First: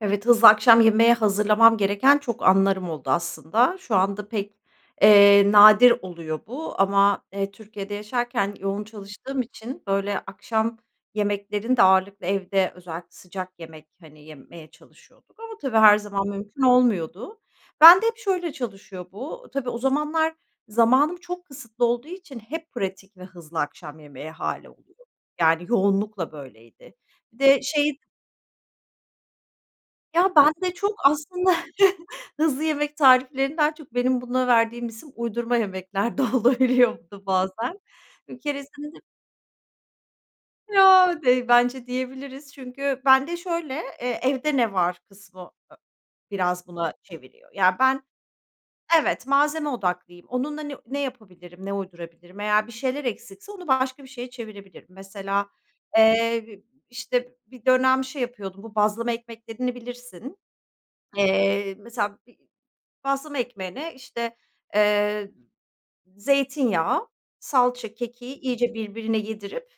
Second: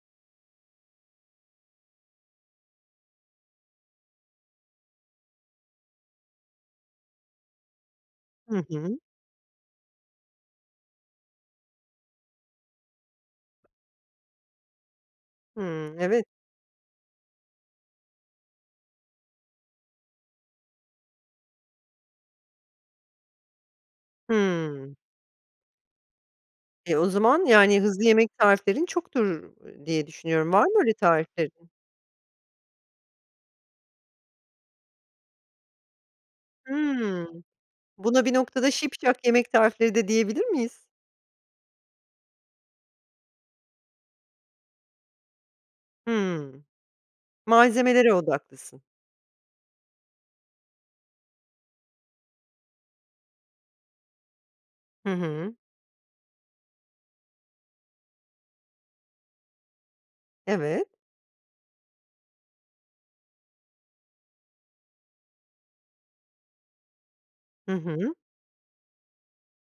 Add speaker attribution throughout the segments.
Speaker 1: Evet, hızlı akşam yemeği hazırlamam gereken çok anlarım oldu aslında. Şu anda pek, eee, nadir oluyor bu. Ama, eee, Türkiye'de yaşarken
Speaker 2: Hı
Speaker 1: yoğun
Speaker 2: hı.
Speaker 1: çalıştığım için, böyle, akşam yemeklerini de ağırlıklı evde, özellikle sıcak yemek, hani, yemeye çalışıyorduk. Ama, tabii,
Speaker 2: Hımm.
Speaker 1: her
Speaker 2: Evet.
Speaker 1: zaman mümkün olmuyordu. Ben de hep şöyle çalışıyor bu tabii, o zamanlar zamanım çok kısıtlı olduğu için hep pratik ve hızlı akşam yemeği hâli
Speaker 2: Hımm.
Speaker 1: oluyor. Yani yoğunlukla böyleydi.
Speaker 2: E, o
Speaker 1: Bir
Speaker 2: zaman
Speaker 1: de
Speaker 2: yani
Speaker 1: şey
Speaker 2: hızlı yemek tariflerin çoktur, ııı, diye
Speaker 1: Ya
Speaker 2: düşünüyorum, var
Speaker 1: bende
Speaker 2: mı öyle
Speaker 1: çok aslında
Speaker 2: tariflerin?
Speaker 1: hızlı yemek tariflerini daha çok benim buna verdiğim isim uydurma yemekler de olabiliyor bu da
Speaker 2: Hımm.
Speaker 1: bazen.
Speaker 2: Buna bir
Speaker 1: Bir
Speaker 2: noktada
Speaker 1: keresinde de
Speaker 2: "şipşak yemek tarifleri" de diyebilir miyiz?
Speaker 1: Ya dey bence diyebiliriz. Çünkü bende şöyle, eee, evde ne var kısmı a
Speaker 2: Hımm.
Speaker 1: biraz buna çeviriyor. Ya ben
Speaker 2: Malzemelere odaklısın.
Speaker 1: Evet, malzeme odaklıyım. Onunla ne ne yapabilirim, ne uydurabilirim? Eğer bir şeyler eksikse, onu başka bir şeye çevirebilirim.
Speaker 2: Hı
Speaker 1: Mesela,
Speaker 2: hı.
Speaker 1: eee, işte, bir dönem şey yapıyordum. Bu bazlama ekmeklerini bilirsin.
Speaker 2: Evet.
Speaker 1: Eee, mesela bir bazlama ekmeğine işte, eee, zeytinyağı,
Speaker 2: Hı
Speaker 1: salça,
Speaker 2: hı.
Speaker 1: kekiği iyice birbirine yedirip,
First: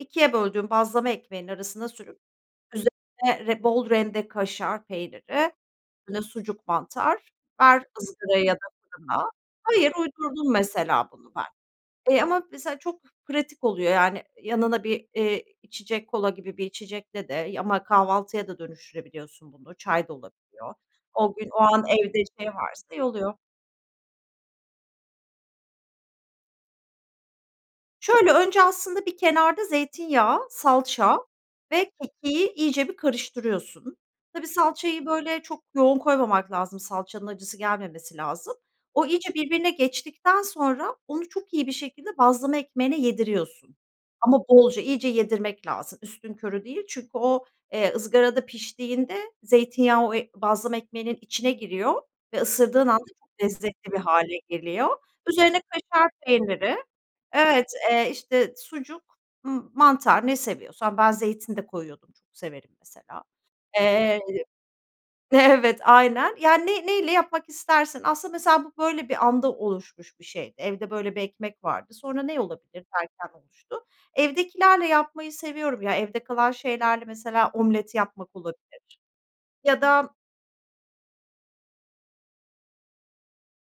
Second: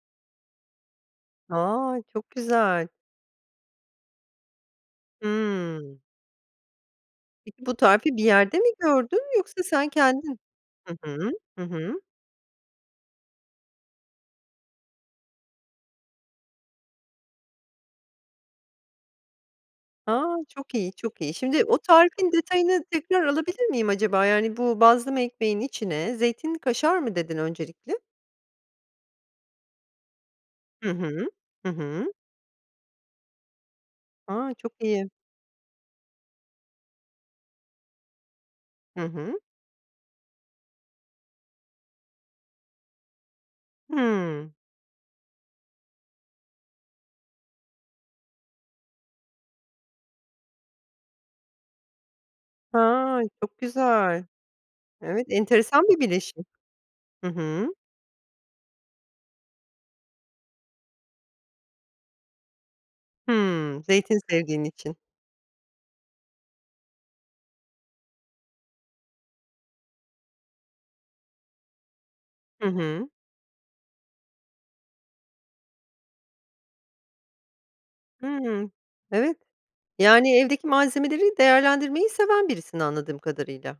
Speaker 1: 2'ye böldüğüm bazlama ekmeğinin arasına
Speaker 2: A!
Speaker 1: sürüp
Speaker 2: Çok güzel.
Speaker 1: üzerine re bol rende kaşar peyniri,
Speaker 2: Hımm.
Speaker 1: böyle, sucuk, mantar
Speaker 2: Peki bu
Speaker 1: ver
Speaker 2: tarifi bir
Speaker 1: ızgaraya ya
Speaker 2: yerde
Speaker 1: da
Speaker 2: mi
Speaker 1: fırına.
Speaker 2: gördün yoksa sen
Speaker 1: Hayır,
Speaker 2: kendin
Speaker 1: uydurdum
Speaker 2: Hı
Speaker 1: mesela
Speaker 2: hı.
Speaker 1: bunu ben.
Speaker 2: Hı hı.
Speaker 1: Eee, ama mesela çok pratik oluyor yani yanına bir, eee, içecek kola gibi bir içecekle de y ama kahvaltıya da dönüştürebiliyorsun bunu çay da
Speaker 2: A,
Speaker 1: olabiliyor.
Speaker 2: çok iyi, çok iyi.
Speaker 1: O gün, o
Speaker 2: Şimdi o
Speaker 1: an evde,
Speaker 2: tarifin
Speaker 1: işte, ne
Speaker 2: detayını
Speaker 1: varsa y
Speaker 2: tekrar
Speaker 1: oluyor.
Speaker 2: alabilir miyim acaba? Yani bu "Bazlama ekmeğinin içine zeytinli kaşar." mı dedin öncelikle?
Speaker 1: Şöyle önce aslında bir kenarda zeytinyağı,
Speaker 2: Hı
Speaker 1: salça
Speaker 2: hı, hı
Speaker 1: ve
Speaker 2: hı.
Speaker 1: kekiği iyice bir karıştırıyorsun. Tabii,
Speaker 2: A! çok
Speaker 1: salçayı,
Speaker 2: iyi.
Speaker 1: böyle, çok yoğun koymamak lazım. Salçanın acısı gelmemesi lazım.
Speaker 2: Hı
Speaker 1: O iyice
Speaker 2: hı.
Speaker 1: birbirine geçtikten sonra, onu çok iyi bir şekilde bazlama ekmeğine yediriyorsun. Ama
Speaker 2: Hımm.
Speaker 1: bolca, iyice yedirmek lazım, üstünkörü değil. Çünkü o, eee, ızgarada piştiğinde, zeytinyağı o ı bazlama ekmeğinin içine giriyor ve ısırdığın anda
Speaker 2: Ha!
Speaker 1: çok
Speaker 2: Çok
Speaker 1: lezzetli bir
Speaker 2: güzel!
Speaker 1: hâle geliyor.
Speaker 2: Evet,
Speaker 1: Üzerine
Speaker 2: enteresan bir
Speaker 1: kaşar
Speaker 2: birleşim.
Speaker 1: peyniri
Speaker 2: Hı hı.
Speaker 1: evet, eee, işte, sucuk, ımm, mantar ne seviyorsan, ben zeytin de koyuyordum, çok severim mesela.
Speaker 2: Hımm. Zeytin
Speaker 1: Eee
Speaker 2: sevdiğin için.
Speaker 1: Evet, aynen. Yani ney neyle yapmak istersin aslında mesela bu böyle bir anda oluşmuş bir şey evde böyle bir ekmek vardı, sonra ne
Speaker 2: Hı
Speaker 1: olabilir
Speaker 2: hı.
Speaker 1: derken oluştu. Evdekilerle yapmayı seviyorum ya, evde kalan şeylerle mesela omlet yapmak
Speaker 2: Hıı.
Speaker 1: olabilir
Speaker 2: Evet.
Speaker 1: ya da
Speaker 2: Yani evdeki malzemeleri değerlendirmeyi seven birisin anladığım kadarıyla.